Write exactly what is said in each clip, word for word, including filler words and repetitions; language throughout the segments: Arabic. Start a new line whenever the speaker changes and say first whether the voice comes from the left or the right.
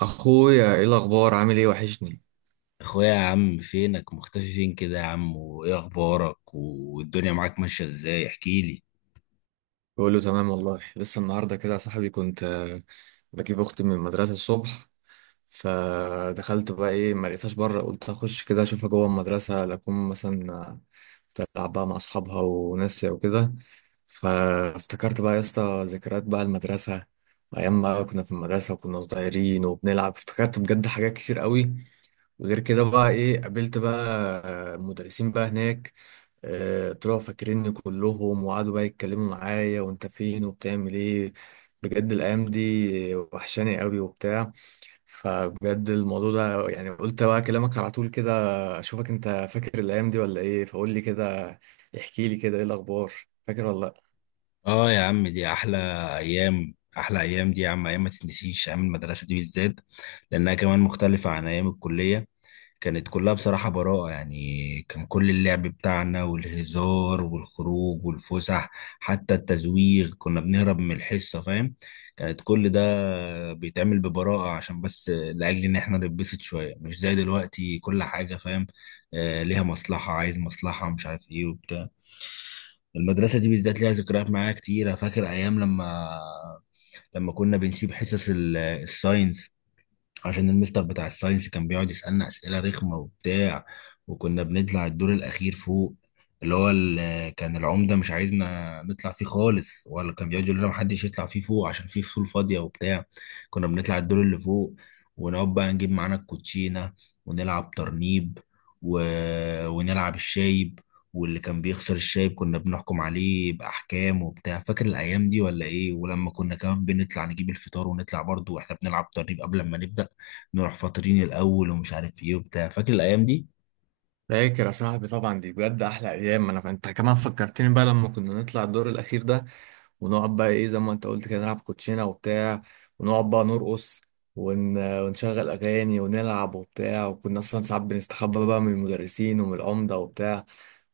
right: اخويا ايه الاخبار عامل ايه وحشني.
left: اخويا يا عم فينك مختفي فين كده يا عم؟ وايه اخبارك والدنيا معاك ماشيه ازاي؟ احكي لي.
right: بقول له تمام والله. لسه النهارده كده يا صاحبي كنت آه، بجيب اختي من المدرسه الصبح. فدخلت بقى ايه ما لقيتهاش بره، قلت اخش كده اشوفها جوه المدرسه لاكون مثلا آه، تلعب بقى مع اصحابها وناس وكده. فافتكرت بقى يا اسطى ذكريات بقى المدرسه، ايام ما كنا في المدرسه وكنا صغيرين وبنلعب، افتكرت بجد حاجات كتير قوي. وغير كده بقى ايه قابلت بقى آه، مدرسين بقى هناك، آه، طلعوا فاكريني كلهم وقعدوا بقى يتكلموا معايا، وانت فين وبتعمل ايه. بجد الايام دي وحشاني قوي وبتاع. فبجد الموضوع ده يعني قلت بقى اكلمك على طول كده، اشوفك انت فاكر الايام دي ولا ايه، فقول لي كده، احكي لي كده ايه الاخبار، فاكر ولا لا؟
left: اه يا عم، دي احلى ايام. احلى ايام دي يا عم. ايام ما تتنسيش، ايام المدرسه دي بالذات، لانها كمان مختلفه عن ايام الكليه. كانت كلها بصراحة براءة، يعني كان كل اللعب بتاعنا والهزار والخروج والفسح، حتى التزويغ كنا بنهرب من الحصة، فاهم؟ كانت كل ده بيتعمل ببراءة عشان بس لأجل إن إحنا نتبسط شوية، مش زي دلوقتي كل حاجة، فاهم؟ آه، ليها مصلحة، عايز مصلحة، مش عارف إيه وبتاع. المدرسة دي بالذات ليها ذكريات معايا كتير. أنا فاكر أيام لما لما كنا بنسيب حصص ال- الساينس، عشان المستر بتاع الساينس كان بيقعد يسألنا أسئلة رخمة وبتاع. وكنا بنطلع الدور الأخير فوق، اللي هو اللي كان العمدة مش عايزنا نطلع فيه خالص، ولا كان بيقعد يقول لنا محدش يطلع فيه فوق عشان فيه فصول فاضية وبتاع. كنا بنطلع الدور اللي فوق ونقعد بقى نجيب معانا الكوتشينة، ونلعب ترنيب، و... ونلعب الشايب، واللي كان بيخسر الشايب كنا بنحكم عليه بأحكام وبتاع. فاكر الأيام دي ولا إيه؟ ولما كنا كمان بنطلع نجيب الفطار ونطلع برضو وإحنا بنلعب ترنيب قبل ما نبدأ، نروح فاطرين الاول ومش عارف ايه وبتاع. فاكر الايام دي؟
right: فاكر يا صاحبي طبعا، دي بجد احلى ايام، انا انت كمان فكرتني بقى لما كنا نطلع الدور الاخير ده، ونقعد بقى ايه زي ما انت قلت كده نلعب كوتشينه وبتاع، ونقعد بقى نرقص، ون... ونشغل اغاني ونلعب وبتاع، وكنا اصلا ساعات بنستخبى بقى من المدرسين ومن العمده وبتاع.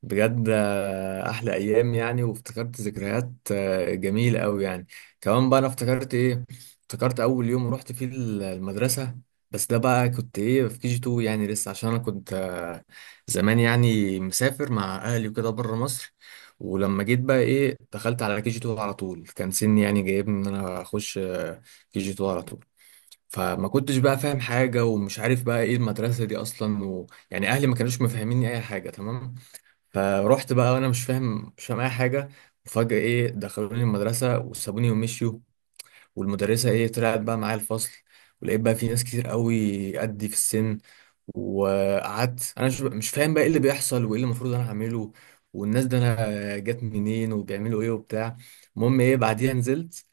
right: بجد آه، احلى ايام يعني، وافتكرت ذكريات آه، جميله قوي يعني. كمان بقى انا افتكرت ايه، افتكرت اول يوم رحت فيه المدرسه. بس ده بقى كنت ايه في كي جي اتنين يعني لسه، عشان انا كنت آه، زمان يعني مسافر مع اهلي وكده بره مصر. ولما جيت بقى ايه دخلت على كي جي اتنين على طول، كان سني يعني جايبني ان انا اخش كي جي اتنين على طول. فما كنتش بقى فاهم حاجه ومش عارف بقى ايه المدرسه دي اصلا و... يعني اهلي ما كانوش مفهميني اي حاجه تمام. فروحت بقى وانا مش فاهم مش فاهم اي حاجه. وفجاه ايه دخلوني المدرسه وسابوني ومشيوا. والمدرسة ايه طلعت بقى معايا الفصل، ولقيت بقى في ناس كتير قوي قدي في السن. وقعدت انا مش مش فاهم بقى ايه اللي بيحصل وايه اللي المفروض انا اعمله، والناس ده انا جت منين وبيعملوا ايه وبتاع. المهم ايه بعديها نزلت،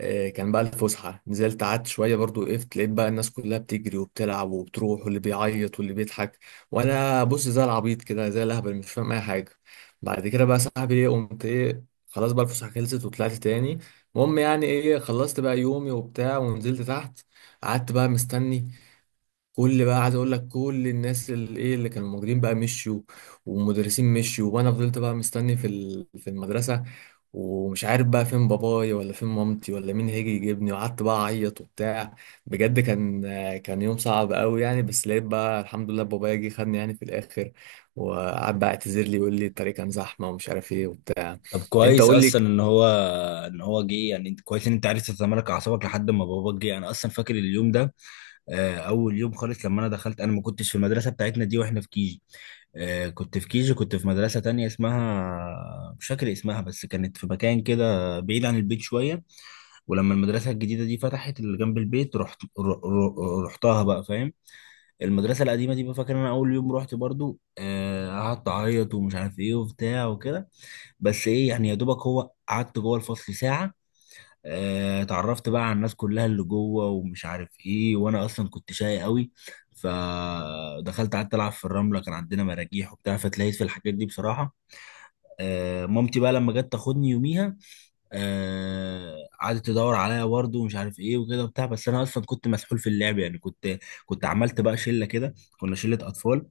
right: آه، كان بقى الفسحة، نزلت قعدت شوية برضو، وقفت لقيت بقى الناس كلها بتجري وبتلعب وبتروح، واللي بيعيط واللي بيضحك، وأنا بص زي العبيط كده زي الأهبل مش فاهم أي حاجة. بعد كده بقى صاحبي إيه قمت إيه، خلاص بقى الفسحة خلصت وطلعت تاني. المهم يعني إيه خلصت بقى يومي وبتاع، ونزلت تحت، قعدت بقى مستني. كل بقى عايز اقول لك كل الناس اللي ايه اللي كانوا موجودين بقى مشيوا، والمدرسين مشيوا، وانا فضلت بقى مستني في ال- في المدرسه. ومش عارف بقى فين بابايا ولا فين مامتي ولا مين هيجي يجيبني، وقعدت بقى اعيط وبتاع. بجد كان كان يوم صعب قوي يعني، بس لقيت بقى الحمد لله بابايا جه خدني يعني في الاخر، وقعد بقى اعتذر لي يقول لي الطريق كان زحمه ومش عارف ايه وبتاع.
left: طب
right: انت
left: كويس
right: قول لي.
left: اصلا ان هو، ان هو جه يعني. انت كويس ان انت عرفت تتمالك اعصابك لحد ما باباك جه. انا اصلا فاكر اليوم ده. آه، اول يوم خالص لما انا دخلت، انا ما كنتش في المدرسه بتاعتنا دي واحنا في كيجي. آه، كنت في كيجي، كنت في مدرسه تانية اسمها، مش فاكر اسمها، بس كانت في مكان كده بعيد عن البيت شويه. ولما المدرسه الجديده دي فتحت اللي جنب البيت رحت ر- ر- رحتها بقى، فاهم؟ المدرسه القديمه دي بقى فاكر انا اول يوم رحت، برضو آه، قعدت اعيط ومش عارف ايه وبتاع وكده. بس ايه يعني، يا دوبك هو قعدت جوه الفصل ساعه. آه، اتعرفت بقى على الناس كلها اللي جوه ومش عارف ايه، وانا اصلا كنت شاي قوي. فدخلت قعدت العب في الرمله، كان عندنا مراجيح وبتاع، فتلاقيت في الحاجات دي بصراحه. آه، مامتي بقى لما جت تاخدني يوميها، آه، قعدت تدور عليا برضه ومش عارف ايه وكده وبتاع، بس انا اصلا كنت مسحول في اللعب يعني. كنت كنت عملت بقى شله كده، كنا شله اطفال.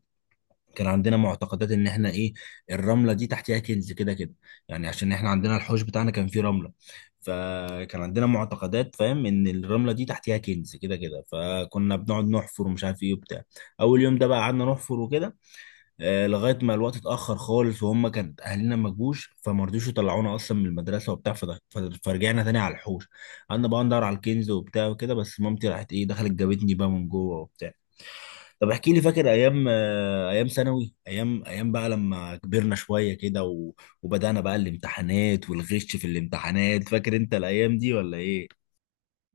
left: كان عندنا معتقدات ان احنا ايه، الرمله دي تحتها كنز كده كده، يعني عشان احنا عندنا الحوش بتاعنا كان فيه رمله، فكان عندنا معتقدات، فاهم، ان الرمله دي تحتها كنز كده كده، فكنا بنقعد نحفر ومش عارف ايه وبتاع. اول يوم ده بقى قعدنا نحفر وكده، آه لغايه ما الوقت اتاخر خالص، وهم كان اهالينا ما جوش، فما رضوش يطلعونا اصلا من المدرسه وبتاع فده- فرجعنا تاني على الحوش، قعدنا بقى ندور على الكنز وبتاع وكده، بس مامتي راحت ايه دخلت جابتني بقى من جوه وبتاع. طب احكي لي، فاكر ايام، آه، ايام ثانوي، ايام ايام بقى لما كبرنا شويه كده، و... وبدانا بقى الامتحانات والغش في الامتحانات. فاكر انت الايام دي ولا ايه؟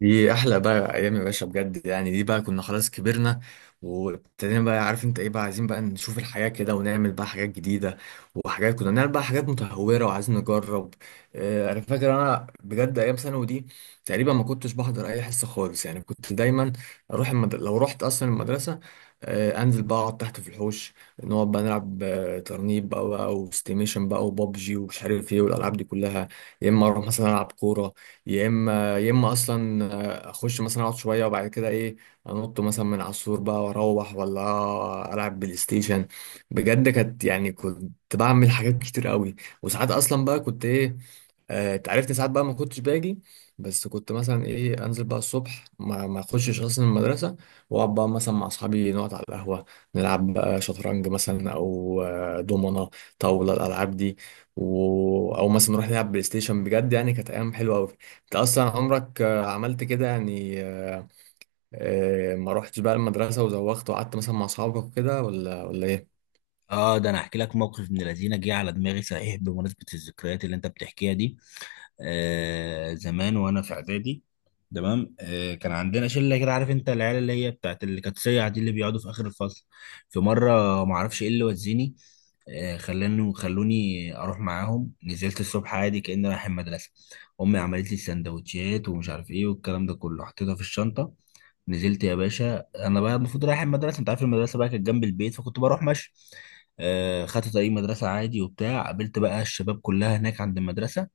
right: دي احلى بقى ايام يا باشا، بجد يعني دي بقى كنا خلاص كبرنا، وابتدينا بقى عارف انت ايه بقى عايزين بقى نشوف الحياة كده، ونعمل بقى حاجات جديدة، وحاجات كنا بنعمل بقى حاجات متهورة وعايزين نجرب. آه، انا فاكر انا بجد ايام ثانوي دي تقريبا ما كنتش بحضر اي حصة خالص، يعني كنت دايما اروح المد... لو رحت اصلا المدرسة، آه، انزل بقى اقعد تحت في الحوش، نقعد بقى نلعب آه، ترنيب بقى بقى وستيميشن بقى وبابجي، ومش عارف ايه والالعاب دي كلها. يا اما اروح مثلا العب كورة، يا اما يا اما اصلا اخش مثلا اقعد شويه، وبعد كده ايه انط مثلا من على السور بقى واروح، ولا العب بلاي ستيشن. بجد كانت يعني كنت بعمل حاجات كتير قوي، وساعات اصلا بقى كنت ايه، آه، اتعرفت ساعات بقى ما كنتش باجي، بس كنت مثلا ايه انزل بقى الصبح، ما ما اخشش اصلا المدرسه، واقعد بقى مثلا مع اصحابي نقعد على القهوه، نلعب بقى شطرنج مثلا او آه، دومنه، طاوله الالعاب دي، و... او مثلا نروح نلعب بلاي ستيشن. بجد يعني كانت ايام حلوه قوي. انت اصلا عمرك آه، عملت كده يعني، آه، آه، ما روحتش بقى المدرسه وزوغت وقعدت مثلا مع اصحابك وكده، ولا ولا ايه؟
left: اه ده انا احكي لك موقف من الذين جه على دماغي صحيح بمناسبه الذكريات اللي انت بتحكيها دي. آه زمان وانا في اعدادي، تمام، آه كان عندنا شله كده، عارف انت العيال اللي هي بتاعت اللي كانت سيعه دي اللي بيقعدوا في اخر الفصل. في مره ما اعرفش ايه اللي وزني، آه خلاني خلوني اروح معاهم. نزلت الصبح عادي كاني رايح المدرسه، امي عملت لي السندوتشات ومش عارف ايه والكلام ده كله، حطيتها في الشنطه، نزلت يا باشا. انا بقى المفروض رايح المدرسه، انت عارف المدرسه بقى كانت جنب البيت فكنت بروح ماشي. آه خدت طريق مدرسه عادي وبتاع، قابلت بقى الشباب كلها هناك عند المدرسه،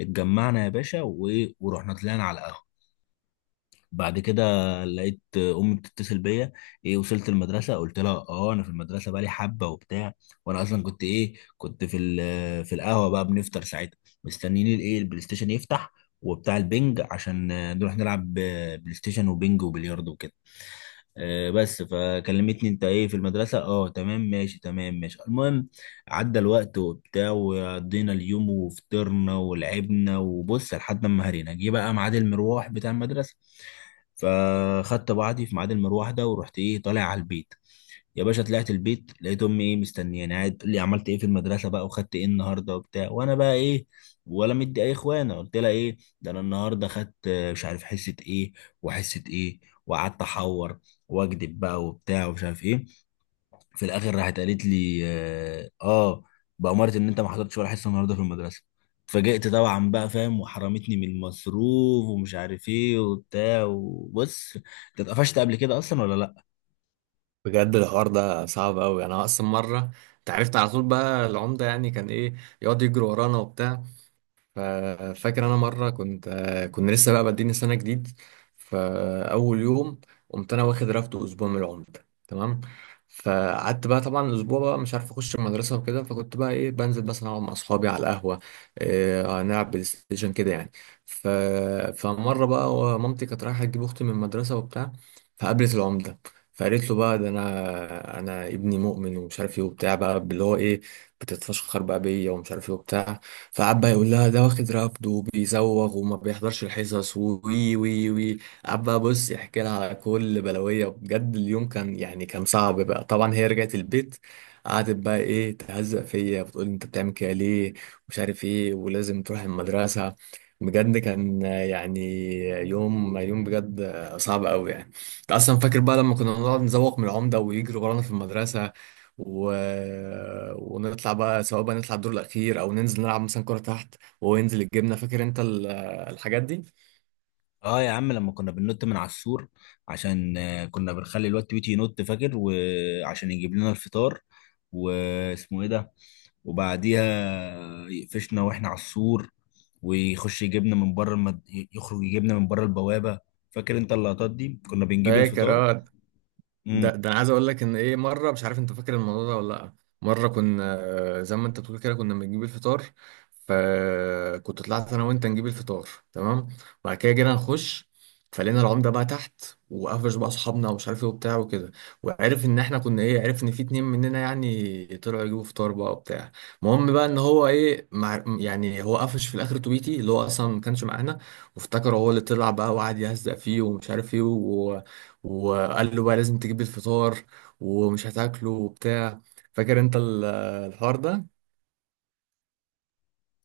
left: اتجمعنا يا باشا و- ورحنا طلعنا على القهوة. بعد كده لقيت امي بتتصل بيا، ايه وصلت المدرسه؟ قلت لها اه انا في المدرسه بقالي حبه وبتاع، وانا اصلا كنت ايه، كنت في ال- في القهوه بقى بنفطر ساعتها، مستنيين الايه البلاي ستيشن يفتح وبتاع البنج، عشان آه، نروح نلعب آه، بلاي ستيشن وبنج وبلياردو وكده. آه، بس فكلمتني انت ايه في المدرسه؟ اه تمام ماشي، تمام ماشي. المهم عدى الوقت وبتاع، وقضينا اليوم وفطرنا ولعبنا وبص، لحد ما هرينا جه بقى ميعاد المروح بتاع المدرسه، فخدت بعضي في ميعاد المروح ده ورحت ايه طالع على البيت. يا باشا طلعت البيت لقيت امي ايه مستنياني، قاعد تقول لي عملت ايه في المدرسه بقى، وخدت ايه النهارده وبتاع، وانا بقى ايه ولا مدي اي اخوانه. قلت لها ايه، ده انا النهارده خدت آه، مش عارف حصه ايه، وحصه ايه، وقعدت احور واكذب بقى وبتاع ومش عارف ايه. في الاخر راحت قالت لي اه آه، بأمارة ان انت ما حضرتش ولا حصه النهارده في المدرسه. اتفاجئت طبعا بقى، فاهم، وحرمتني من المصروف ومش عارف ايه وبتاع. وبص، انت اتقفشت قبل كده اصلا ولا لا؟
right: بجد الحوار ده صعب قوي. انا اصلا مره، انت عرفت على طول بقى العمده يعني كان ايه يقعد يجري ورانا وبتاع. ففاكر انا مره كنت آه، كنا لسه بقى بادئين السنه جديد، فاول يوم قمت انا واخد رفد اسبوع من العمده تمام. فقعدت بقى طبعا الاسبوع بقى مش عارف اخش المدرسه وكده، فكنت بقى ايه بنزل مثلا اقعد مع اصحابي على القهوه، إيه نلعب بلاي ستيشن كده يعني. ف... فمره بقى مامتي كانت رايحه تجيب اختي من المدرسه وبتاع، فقابلت العمده، فقالت له بقى ده انا انا ابني مؤمن ومش عارف ايه وبتاع، بقى اللي هو ايه، بتتفشخر بقى بيا ومش عارف ايه وبتاع. فقعد بقى يقول لها ده واخد رفض وبيزوغ وما بيحضرش الحصص وي وي وي قعد بقى بص يحكي لها على كل بلوية، بجد اليوم كان يعني كان صعب بقى طبعا، هي رجعت البيت قعدت بقى ايه تهزق فيا، بتقول انت بتعمل كده ليه ومش عارف ايه ولازم تروح المدرسة. بجد كان آه، يعني يوم يوم بجد آه، صعب قوي يعني. انت اصلا فاكر بقى لما كنا نقعد نزوق من العمدة ويجري ورانا في المدرسة، و... ونطلع بقى، سواء بقى نطلع الدور الاخير او ننزل نلعب مثلا كرة تحت، وينزل الجبنة. فاكر انت ال- الحاجات دي؟
left: اه يا عم لما كنا بننط من على السور، عشان آه، كنا بنخلي الواد تويتي ينط، فاكر، وعشان يجيب لنا الفطار، واسمه ايه ده. وبعديها يقفشنا واحنا على السور، ويخش يجيبنا من بره المد... يخرج يجيبنا من بره البوابة. فاكر انت اللقطات دي؟ كنا بنجيب
right: فاكر،
left: الفطار.
right: اه. ده ده انا عايز اقول لك ان ايه مره، مش عارف انت فاكر الموضوع ده ولا لا. مره كنا زي ما انت بتقول كده كنا بنجيب الفطار. فكنت طلعت انا وانت نجيب الفطار تمام، وبعد كده جينا نخش، فلقينا العمده بقى تحت، وقفش بقى اصحابنا ومش عارف ايه وبتاع وكده، وعرف ان احنا كنا ايه، عرف ان في اتنين مننا يعني طلعوا يجيبوا فطار بقى وبتاع. المهم بقى ان هو ايه مع يعني هو قفش في الاخر توبيتي، اللي هو اصلا ما كانش معانا، وافتكر هو اللي طلع بقى وقعد يهزق فيه ومش عارف ايه، وقال له بقى لازم تجيب الفطار ومش هتاكله وبتاع. فاكر انت ال- الحوار ده؟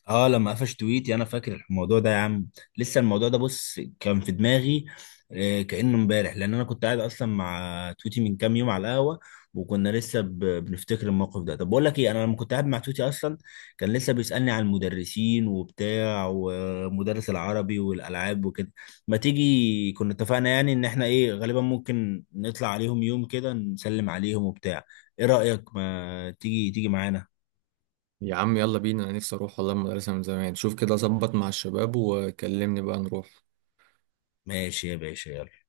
left: اه لما قفش تويتي، انا فاكر الموضوع ده يا عم، لسه الموضوع ده بص كان في دماغي آه، كأنه امبارح، لان انا كنت قاعد اصلا مع تويتي من كام يوم على القهوه، وكنا لسه ب- بنفتكر الموقف ده. طب بقول لك ايه، انا لما كنت قاعد مع تويتي اصلا كان لسه بيسألني عن المدرسين وبتاع، ومدرس العربي والالعاب وكده. ما تيجي، كنا اتفقنا يعني ان احنا ايه غالبا ممكن نطلع عليهم يوم كده نسلم عليهم وبتاع. ايه رأيك، ما تيجي تيجي معانا؟
right: يا عم يلا بينا، انا نفسي اروح والله المدرسة من زمان، شوف كده ظبط مع الشباب وكلمني بقى نروح.
left: ماشي يا باشا، يلا.